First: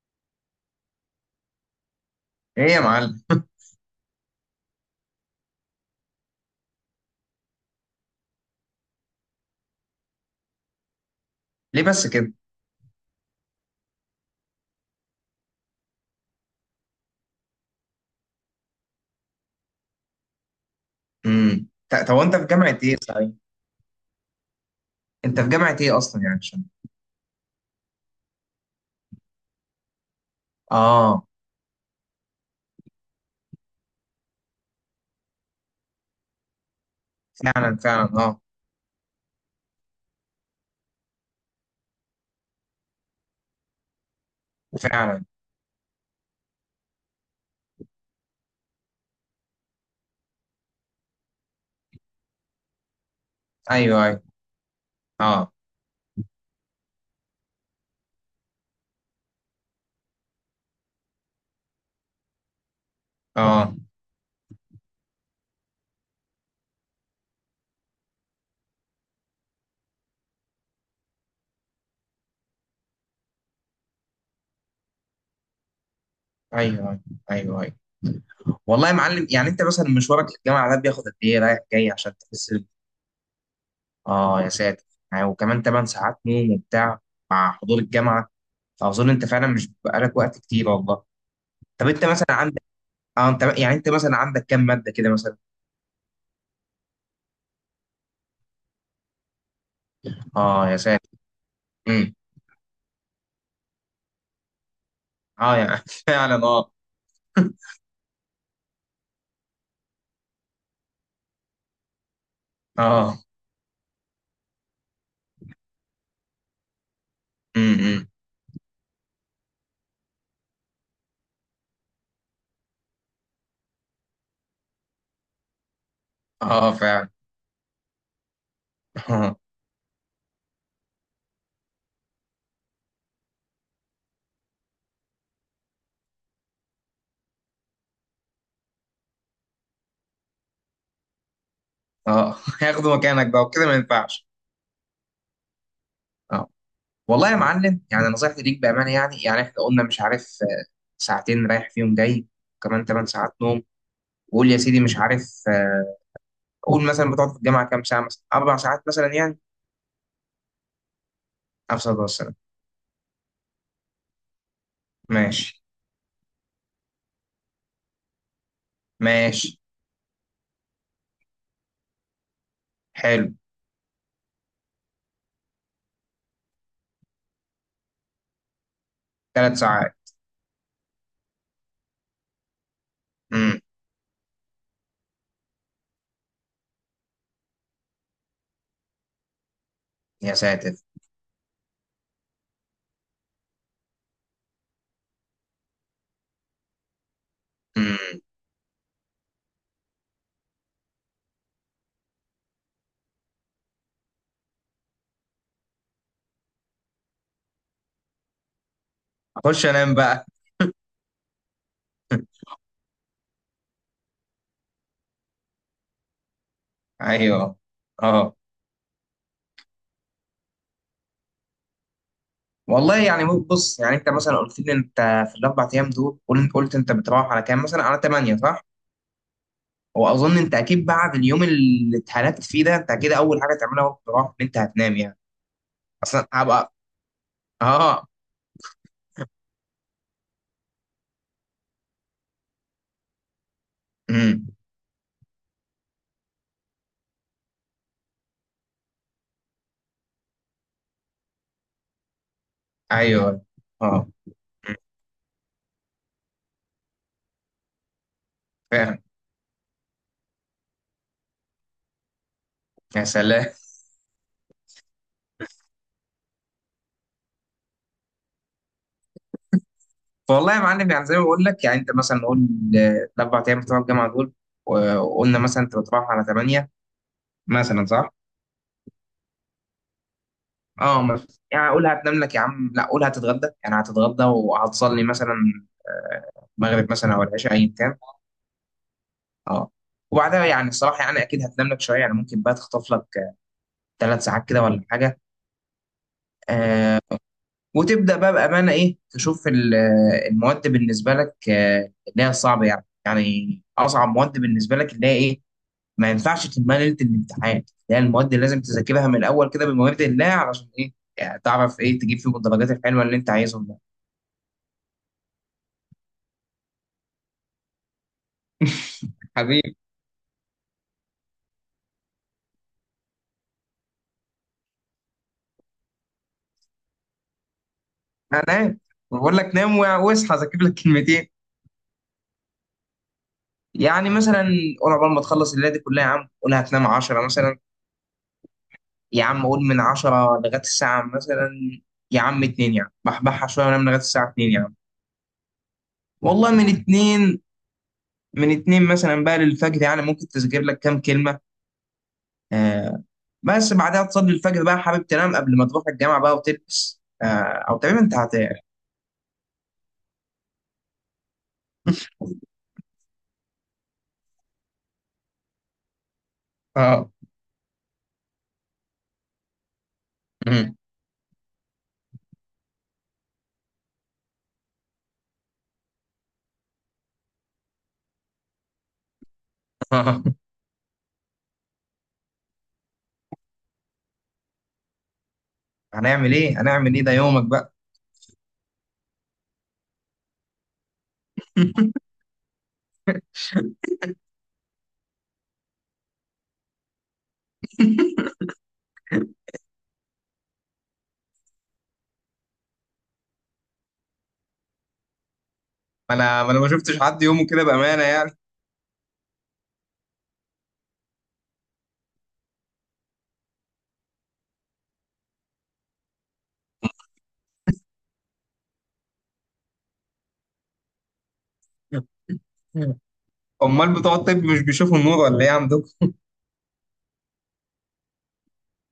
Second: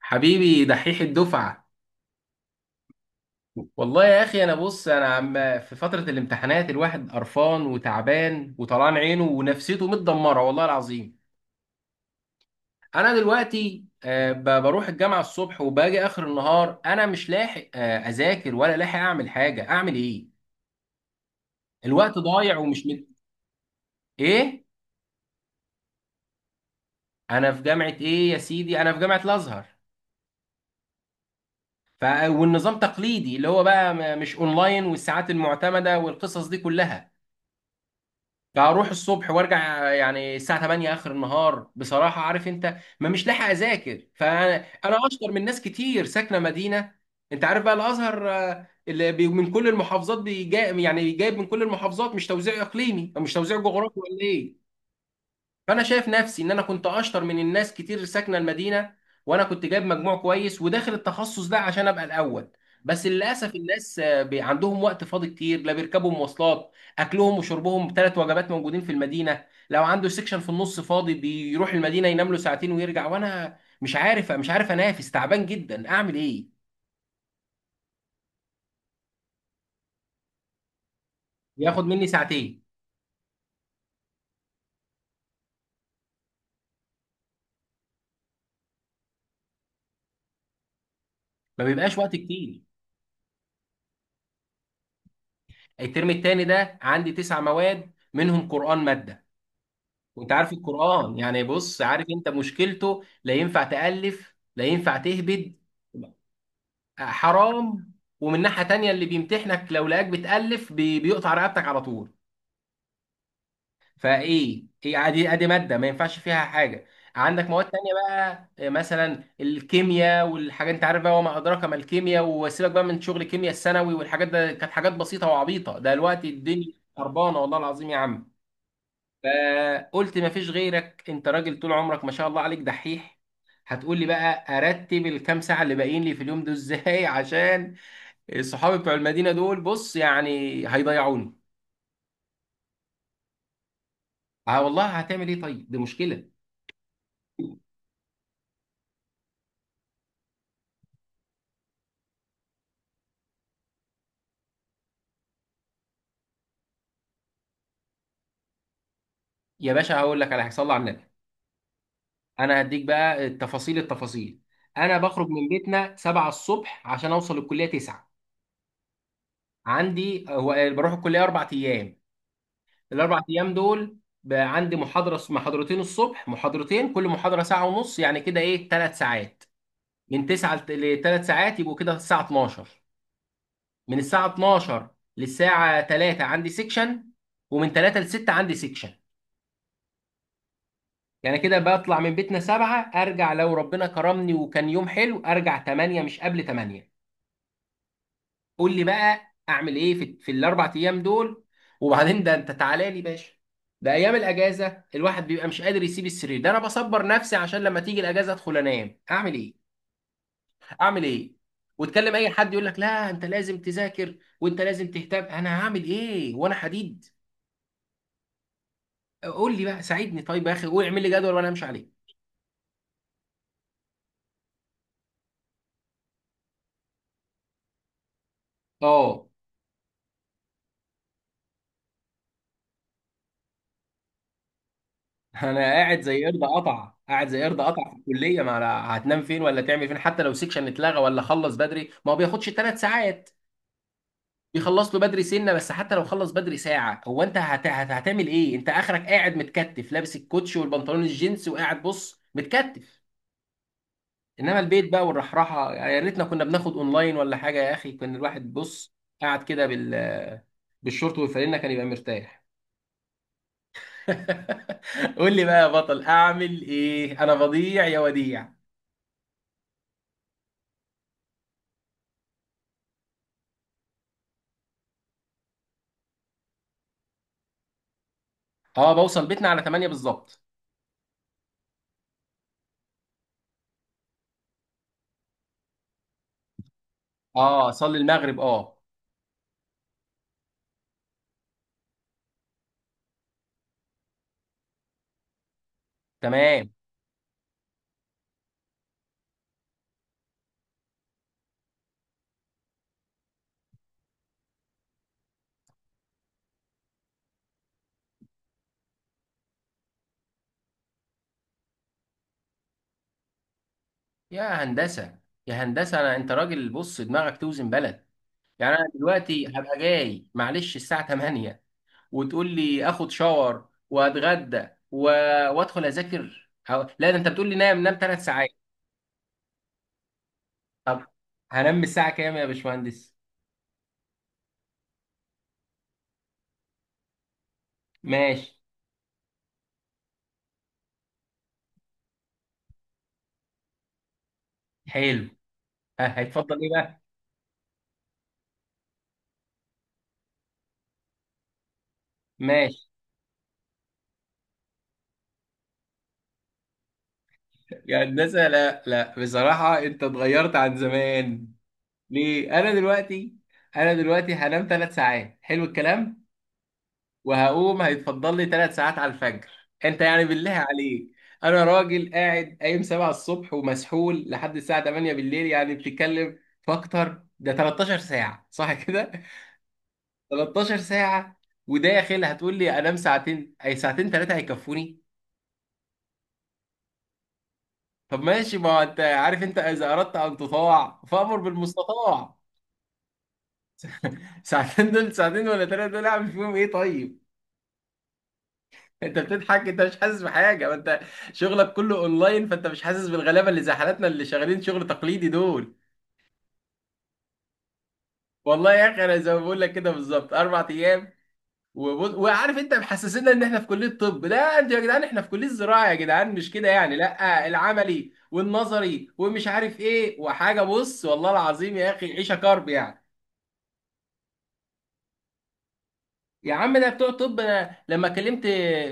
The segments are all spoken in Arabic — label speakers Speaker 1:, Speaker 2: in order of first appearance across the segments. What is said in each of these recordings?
Speaker 1: حبيبي دحيح الدفعة.
Speaker 2: ايه يا معلم.
Speaker 1: والله يا أخي، أنا بص أنا عم في فترة الامتحانات الواحد قرفان وتعبان وطلعان عينه ونفسيته متدمرة، والله العظيم.
Speaker 2: ليه بس كده؟
Speaker 1: أنا دلوقتي بروح الجامعة الصبح وباجي آخر النهار، أنا مش لاحق أذاكر ولا لاحق أعمل حاجة، أعمل إيه؟
Speaker 2: طب،
Speaker 1: الوقت
Speaker 2: وانت في
Speaker 1: ضايع
Speaker 2: جامعه ايه، صحيح؟
Speaker 1: إيه؟
Speaker 2: انت في جامعه ايه اصلا، يعني عشان...
Speaker 1: أنا في جامعة إيه يا سيدي؟ أنا في جامعة الأزهر.
Speaker 2: اه
Speaker 1: والنظام تقليدي اللي هو بقى مش أونلاين، والساعات المعتمدة والقصص دي كلها.
Speaker 2: فعلا فعلا، اه.
Speaker 1: لا، اروح الصبح وارجع يعني الساعه 8 اخر النهار. بصراحه عارف انت ما مش لاحق اذاكر، فانا انا
Speaker 2: فعلا.
Speaker 1: اشطر من ناس كتير ساكنه مدينه. انت عارف بقى الازهر، آه، اللي بي- من كل المحافظات بيجا، يعني جايب من كل المحافظات، مش توزيع اقليمي او مش توزيع جغرافي
Speaker 2: ايوه
Speaker 1: ولا
Speaker 2: ايوه.
Speaker 1: ايه.
Speaker 2: اه.
Speaker 1: فانا شايف نفسي ان انا كنت اشطر من الناس كتير ساكنه المدينه، وانا كنت جايب مجموع كويس وداخل التخصص ده عشان ابقى الاول. بس للاسف
Speaker 2: اه،
Speaker 1: الناس عندهم وقت فاضي كتير، لا بيركبوا مواصلات، اكلهم وشربهم ثلاث وجبات موجودين في المدينه، لو عنده سكشن في النص فاضي بيروح المدينه ينام له ساعتين ويرجع. وانا مش عارف انافس، تعبان جدا، اعمل ايه؟
Speaker 2: ايوه ايوه. ايوه ايوه. والله يا معلم، يعني انت مثلا مشوارك للجامعه ده بياخد قد ايه رايح
Speaker 1: ياخد
Speaker 2: جاي؟
Speaker 1: مني
Speaker 2: عشان تحس
Speaker 1: ساعتين.
Speaker 2: اه يا ساتر. يعني وكمان 8 ساعات نوم وبتاع، مع حضور الجامعه. فاظن انت فعلا مش بيبقى لك وقت كتير، والله.
Speaker 1: ما
Speaker 2: طب
Speaker 1: بيبقاش
Speaker 2: انت
Speaker 1: وقت
Speaker 2: مثلا
Speaker 1: كتير.
Speaker 2: عندك... اه، انت يعني انت مثلا عندك كام ماده كده مثلا؟
Speaker 1: الترم التاني ده عندي تسع مواد، منهم قرآن ماده. وانت عارف
Speaker 2: اه يا ساتر.
Speaker 1: القرآن يعني، بص عارف
Speaker 2: امم
Speaker 1: انت مشكلته، لا ينفع تألف لا ينفع تهبد،
Speaker 2: اه يعني فعلا، اه.
Speaker 1: حرام. ومن ناحية تانية اللي بيمتحنك لو لقاك بتألف بيقطع رقبتك على طول.
Speaker 2: اه.
Speaker 1: فايه ايه، ادي ادي مادة ما ينفعش فيها حاجة. عندك مواد تانية
Speaker 2: امم
Speaker 1: بقى مثلا الكيمياء والحاجات، انت عارف بقى وما ادراك ما الكيمياء، وسيبك بقى من شغل الكيمياء الثانوي والحاجات، ده كانت حاجات بسيطة وعبيطة، ده دلوقتي الدنيا
Speaker 2: اه فعلا.
Speaker 1: خربانة والله العظيم يا عم.
Speaker 2: اه.
Speaker 1: فقلت مفيش غيرك، انت راجل طول عمرك ما شاء الله عليك دحيح. هتقول لي بقى ارتب الكام ساعه اللي باقيين لي في اليوم دول ازاي عشان الصحابي بتوع المدينه دول بص يعني هيضيعوني.
Speaker 2: اه هياخدوا مكانك بقى، وكده ما ينفعش.
Speaker 1: اه والله، هتعمل ايه؟ طيب دي مشكله.
Speaker 2: اه والله يا معلم، يعني نصيحتي ليك بامانه، يعني احنا قلنا مش عارف، ساعتين رايح فيهم جاي، كمان 8 ساعات نوم، وقول يا سيدي مش عارف، قول مثلا بتقعد في الجامعه كام ساعه، مثلا اربع ساعات مثلا يعني.
Speaker 1: يا باشا هقول لك على هيصلي على النبي.
Speaker 2: افصل بس.
Speaker 1: انا هديك بقى التفاصيل التفاصيل. انا بخرج من
Speaker 2: ماشي
Speaker 1: بيتنا 7 الصبح عشان اوصل الكليه 9.
Speaker 2: ماشي.
Speaker 1: عندي هو بروح الكليه اربع ايام. الاربع
Speaker 2: حلو.
Speaker 1: ايام دول بقى عندي محاضره محاضرتين الصبح، محاضرتين كل محاضره ساعه ونص، يعني كده ايه، ثلاث ساعات.
Speaker 2: ثلاث ساعات.
Speaker 1: من 9 ل 3 ساعات يبقوا كده الساعه 12.
Speaker 2: امم
Speaker 1: من الساعه 12 للساعه 3 عندي سيكشن، ومن 3 ل 6 عندي سيكشن.
Speaker 2: يا ساتر.
Speaker 1: يعني كده بطلع من بيتنا 7، ارجع لو ربنا كرمني وكان يوم حلو ارجع 8، مش قبل 8.
Speaker 2: امم
Speaker 1: قول لي بقى اعمل ايه في الاربع ايام دول. وبعدين ده انت تعالى لي باشا، ده ايام الاجازه الواحد بيبقى مش قادر يسيب السرير، ده انا بصبر نفسي عشان لما تيجي الاجازه ادخل انام، اعمل ايه؟
Speaker 2: اخش انام بقى.
Speaker 1: اعمل ايه؟ وتكلم اي حد يقول لك لا انت لازم تذاكر وانت لازم تهتم، انا هعمل ايه وانا حديد.
Speaker 2: ايوه. اه
Speaker 1: قول لي بقى ساعدني طيب يا اخي، قول اعمل لي جدول وانا امشي عليه.
Speaker 2: والله، يعني بص، يعني انت مثلا قلت لي انت، في الاربع ايام دول قلت انت بتروح على كام، مثلا على 8، صح؟
Speaker 1: اه
Speaker 2: واظن انت اكيد بعد اليوم اللي اتهلكت فيه ده، انت اكيد اول حاجه تعملها وقت الروح ان انت هتنام يعني.
Speaker 1: انا قاعد زي
Speaker 2: اصلا
Speaker 1: قرد
Speaker 2: هبقى...
Speaker 1: قطع، قاعد زي قرد قطع في
Speaker 2: اه.
Speaker 1: الكليه، ما أنا هتنام فين ولا تعمل فين؟ حتى لو سيكشن اتلغى ولا خلص بدري، ما هو بياخدش ثلاث ساعات،
Speaker 2: امم
Speaker 1: بيخلص له بدري سنه. بس حتى لو خلص بدري ساعه، هو انت هتعمل ايه؟ انت اخرك قاعد متكتف، لابس الكوتش والبنطلون الجينز وقاعد بص متكتف.
Speaker 2: ايوه. اه.
Speaker 1: انما
Speaker 2: مم.
Speaker 1: البيت بقى والرحراحه، يعني يا ريتنا كنا بناخد اونلاين ولا حاجه يا اخي، كان الواحد بص
Speaker 2: فاهم.
Speaker 1: قاعد كده بالشورت والفانلة كان يبقى مرتاح.
Speaker 2: يا سلام.
Speaker 1: قول لي بقى يا بطل اعمل ايه، انا بضيع يا وديع.
Speaker 2: والله يا معلم، يعني زي ما بقول لك، يعني انت مثلا نقول الاربع ايام بتوع الجامعه دول، وقلنا مثلا انت بتروح على 8، مثلا صح؟
Speaker 1: اه بوصل بيتنا على 8 بالظبط.
Speaker 2: اه، يعني اقول هتنام لك يا عم؟ لا، قول هتتغدى، يعني هتتغدى وهتصلي مثلا، آه، المغرب مثلا او العشاء
Speaker 1: اه
Speaker 2: ايا كان.
Speaker 1: اصلي المغرب، اه.
Speaker 2: اه. وبعدها يعني الصراحه، يعني اكيد هتنام لك شويه، يعني ممكن بقى تخطف لك ثلاث ساعات كده ولا حاجه.
Speaker 1: تمام.
Speaker 2: آه. وتبدا بقى بامانه ايه، تشوف المواد بالنسبه لك، اللي هي الصعبه، يعني اصعب مواد بالنسبه لك اللي هي ايه. ما ينفعش تلمها ليله الامتحان، اللي هي المواد اللي لازم تذاكرها من الاول كده بمواد الله، علشان ايه؟ يعني تعرف ايه تجيب فيهم الدرجات الحلوه اللي انت عايزهم.
Speaker 1: يا هندسه، يا هندسه، انا انت راجل بص دماغك توزن بلد. يعني انا دلوقتي
Speaker 2: حبيبي.
Speaker 1: هبقى جاي معلش الساعه 8، وتقول لي اخد شاور واتغدى وادخل اذاكر لا ده انت بتقول لي نام، نام 3
Speaker 2: انا
Speaker 1: ساعات.
Speaker 2: نام. أنا بقول لك نام، واصحى اذاكر لك
Speaker 1: طب
Speaker 2: كلمتين.
Speaker 1: هنام الساعه كام يا باشمهندس؟
Speaker 2: يعني مثلا، قول عقبال ما تخلص الليله دي كلها يا عم، قول هتنام 10 مثلا.
Speaker 1: ماشي.
Speaker 2: يا عم قول من 10 لغايه الساعه مثلا، يا عم 2، يعني بحبحها شويه وانام لغايه الساعه 2 يعني.
Speaker 1: حلو، ها
Speaker 2: والله
Speaker 1: هيتفضل ايه
Speaker 2: من
Speaker 1: بقى.
Speaker 2: 2، من 2 مثلا بقى للفجر، يعني ممكن تذاكر لك كام كلمه.
Speaker 1: ماشي.
Speaker 2: آه. بس بعدها تصلي الفجر بقى، حابب تنام قبل ما تروح الجامعه بقى وتلبس، او تقريبا
Speaker 1: يا
Speaker 2: انت هت...
Speaker 1: هندسه لا لا، بصراحه انت اتغيرت عن زمان. ليه؟ انا دلوقتي هنام 3 ساعات، حلو الكلام.
Speaker 2: اه.
Speaker 1: وهقوم هيتفضل لي ثلاث ساعات على الفجر. انت يعني بالله
Speaker 2: مم.
Speaker 1: عليك، انا راجل قاعد قايم 7 الصبح ومسحول لحد الساعه 8 بالليل، يعني بتتكلم في اكتر، ده 13 ساعه صح كده؟ 13 ساعه. وداخل هتقول لي انام ساعتين، اي ساعتين ثلاثه هيكفوني؟
Speaker 2: هنعمل ايه؟ هنعمل ايه؟ ده يومك بقى.
Speaker 1: طب ماشي، ما هو انت عارف، انت اذا اردت ان تطاع فامر بالمستطاع. ساعتين دول، ساعتين ولا ثلاثه دول اعمل فيهم ايه طيب؟ انت بتضحك، انت مش حاسس بحاجه، ما انت شغلك كله اونلاين، فانت مش حاسس بالغلابه اللي زي حالاتنا اللي شغالين شغل تقليدي دول.
Speaker 2: ما انا ما شفتش حد يومه كده بامانه يعني.
Speaker 1: والله يا اخي انا زي ما بقول لك كده بالظبط، اربع ايام. وبص، وعارف انت محسسنا ان احنا في كليه طب. لا انتوا يا جدعان، احنا في كليه زراعه يا جدعان، مش كده يعني، لا العملي والنظري ومش عارف ايه وحاجه، بص والله العظيم يا اخي عيشه كرب يعني.
Speaker 2: امال بتوع الطب مش بيشوفوا النور ولا ايه عندكم؟
Speaker 1: يا عم ده بتوع طب، أنا لما كلمت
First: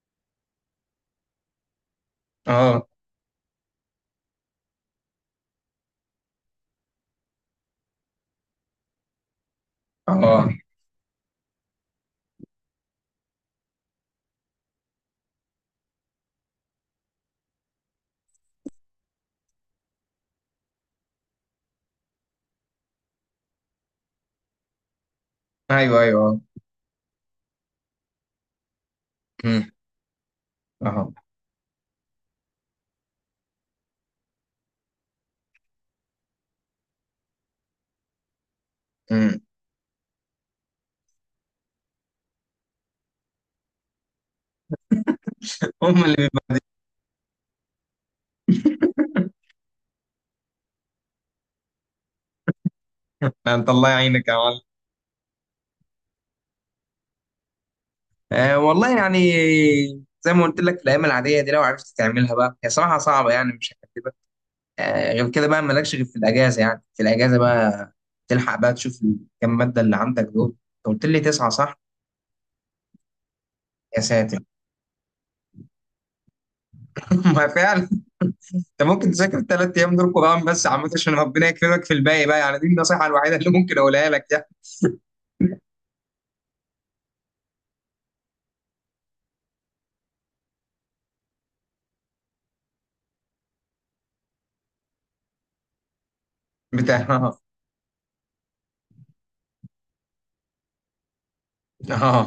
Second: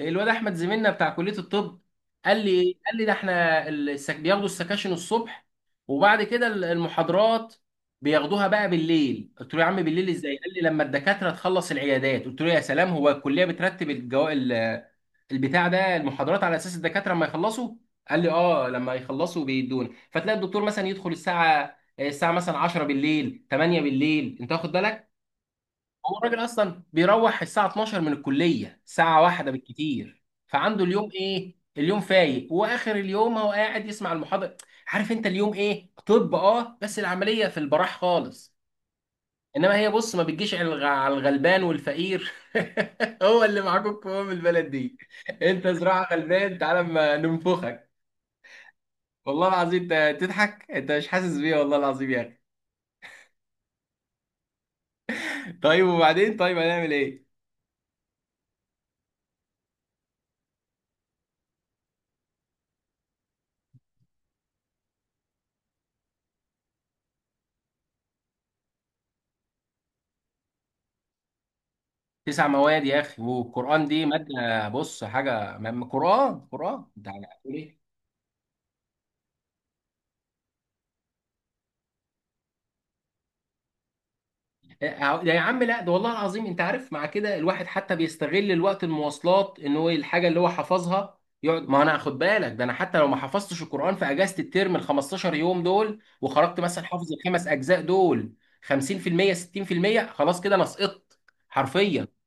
Speaker 1: الواد احمد زميلنا بتاع كليه الطب قال لي ايه،
Speaker 2: اه
Speaker 1: قال لي ده احنا بياخدوا السكاشن الصبح، وبعد كده المحاضرات بياخدوها بقى بالليل. قلت له يا عم بالليل ازاي؟
Speaker 2: اه.
Speaker 1: قال لي لما الدكاتره تخلص العيادات. قلت له يا سلام، هو الكليه بترتب البتاع ده المحاضرات على اساس الدكاتره لما يخلصوا؟ قال لي اه، لما يخلصوا بيدون، فتلاقي الدكتور مثلا يدخل الساعه مثلا 10 بالليل، 8 بالليل، انت واخد بالك.
Speaker 2: ايوه
Speaker 1: هو
Speaker 2: ايوه. اه.
Speaker 1: الراجل اصلا بيروح الساعه 12 من الكليه، ساعه واحده
Speaker 2: أمم،
Speaker 1: بالكتير، فعنده اليوم
Speaker 2: اه.
Speaker 1: ايه، اليوم فايق، واخر اليوم هو قاعد يسمع المحاضره. عارف انت اليوم ايه؟ طب اه بس العمليه في البراح خالص.
Speaker 2: أمم.
Speaker 1: انما هي بص ما بتجيش على على الغلبان والفقير. هو اللي معاكم قوام البلد دي، انت
Speaker 2: هم
Speaker 1: زراعه
Speaker 2: اللي بيبقى.
Speaker 1: غلبان تعالى ما ننفخك. والله العظيم انت تضحك، انت مش حاسس بيه، والله العظيم يا اخي.
Speaker 2: انت الله يعينك يا معلم.
Speaker 1: طيب وبعدين، طيب هنعمل ايه؟
Speaker 2: آه والله يعني، زي ما قلت لك في الايام العاديه دي، لو عرفت تعملها بقى هي صراحه صعبه يعني، مش هكدبك. آه، غير كده بقى مالكش غير في الاجازه، يعني في الاجازه بقى تلحق بقى تشوف الكام ماده اللي عندك دول. انت قلت لي تسعه، صح؟
Speaker 1: تسع مواد يا اخي، والقران
Speaker 2: يا
Speaker 1: دي
Speaker 2: ساتر.
Speaker 1: ماده بص حاجه، قران قران، انت
Speaker 2: ما
Speaker 1: هتقول ايه؟
Speaker 2: فعلا. انت ممكن تذاكر الثلاث ايام دول قران بس يا عم، عشان ربنا يكرمك في الباقي بقى، يعني دي النصيحه الوحيده اللي ممكن اقولها لك يعني.
Speaker 1: أه، آه، ده يا عم لا، ده والله العظيم انت عارف مع كده الواحد حتى بيستغل الوقت المواصلات، ان هو الحاجه اللي هو حفظها يقعد، ما انا خد بالك، ده انا حتى لو ما حفظتش القران في اجازه الترم ال 15 يوم دول، وخرجت مثلا
Speaker 2: بتاع
Speaker 1: حافظ
Speaker 2: اه.
Speaker 1: الخمس اجزاء دول 50% 60%، خلاص كده انا سقطت حرفيا.
Speaker 2: اه.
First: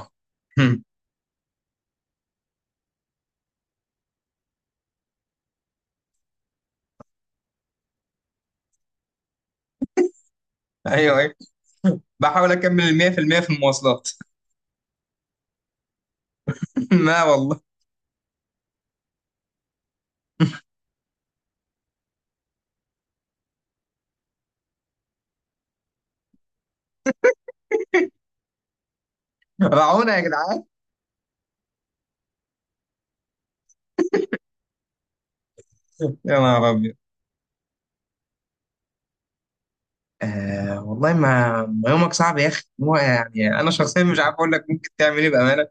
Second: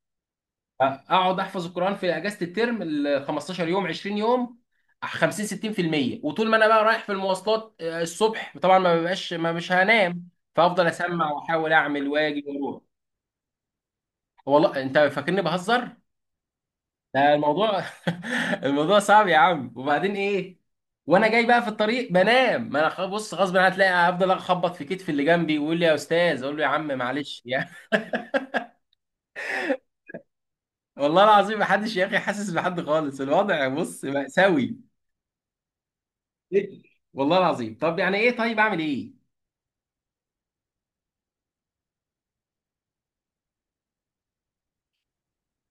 Speaker 2: هم.
Speaker 1: اقعد احفظ القران في اجازه الترم ال 15 يوم 20 يوم 50 60%. وطول ما انا بقى رايح في المواصلات الصبح طبعا ما ببقاش، ما مش هنام، فافضل
Speaker 2: ايوه
Speaker 1: اسمع
Speaker 2: ايوه.
Speaker 1: واحاول اعمل واجي
Speaker 2: بحاول
Speaker 1: واروح.
Speaker 2: اكمل ال 100% في المية في المواصلات.
Speaker 1: والله انت فاكرني بهزر؟
Speaker 2: لا
Speaker 1: ده
Speaker 2: والله.
Speaker 1: الموضوع الموضوع صعب يا عم. وبعدين ايه، وانا جاي بقى في الطريق بنام، ما انا بص غصب عني، هتلاقي افضل اخبط في كتف اللي جنبي ويقول لي يا استاذ، اقول له يا عم معلش يعني.
Speaker 2: رعونا يا جدعان.
Speaker 1: والله العظيم محدش يا اخي حاسس بحد خالص، الوضع بص مأساوي.
Speaker 2: يا نهار
Speaker 1: إيه؟
Speaker 2: ابيض.
Speaker 1: والله العظيم، طب يعني ايه، طيب اعمل ايه؟
Speaker 2: آه والله، ما يومك صعب يا اخي. هو يعني انا شخصيا مش عارف اقول لك ممكن تعمل ايه بامانه.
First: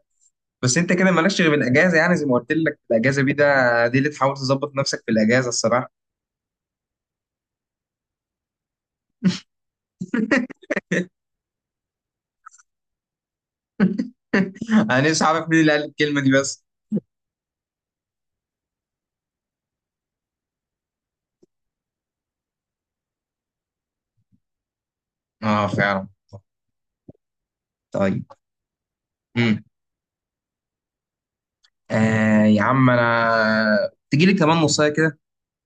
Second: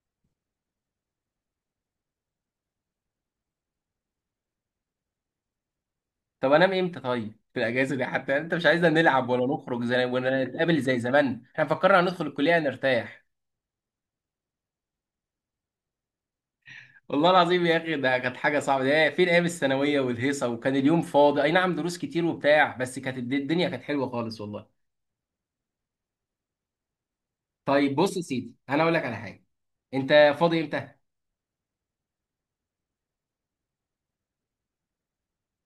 Speaker 2: بس انت كده مالكش غير الاجازه، يعني زي ما قلت لك الاجازه دي، ده دي اللي تحاول تظبط نفسك في الاجازه الصراحه.
Speaker 1: طب انام امتى طيب في الاجازه دي؟ حتى انت مش عايزنا نلعب ولا نخرج زي ولا نتقابل زي زمان، احنا فكرنا هندخل الكليه نرتاح.
Speaker 2: انا نفسي اعرف مين اللي قال الكلمه دي بس.
Speaker 1: والله العظيم يا اخي ده كانت حاجه صعبه، ده فين ايام الثانويه والهيصه، وكان اليوم فاضي اي نعم دروس كتير وبتاع، بس كانت الدنيا كانت حلوه خالص والله.
Speaker 2: اه فعلا.
Speaker 1: طيب بص يا
Speaker 2: طيب.
Speaker 1: سيدي انا اقول لك على حاجه،
Speaker 2: امم
Speaker 1: انت فاضي امتى؟
Speaker 2: آه يا عم انا تجيلي كمان نصايه كده.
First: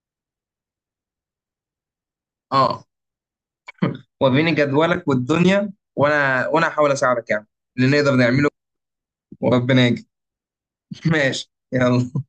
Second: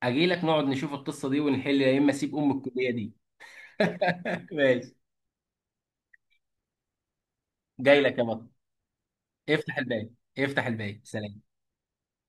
Speaker 1: اجي لك نقعد نشوف القصه دي ونحل، يا اما اسيب ام
Speaker 2: اه،
Speaker 1: الكليه دي.
Speaker 2: وريني
Speaker 1: ماشي.
Speaker 2: جدولك والدنيا، وانا هحاول اساعدك يعني اللي
Speaker 1: جاي
Speaker 2: نقدر
Speaker 1: لك يا بطل.
Speaker 2: نعمله.
Speaker 1: افتح
Speaker 2: وربنا يجي.
Speaker 1: الباب، افتح الباب، سلام.
Speaker 2: ماشي يلا.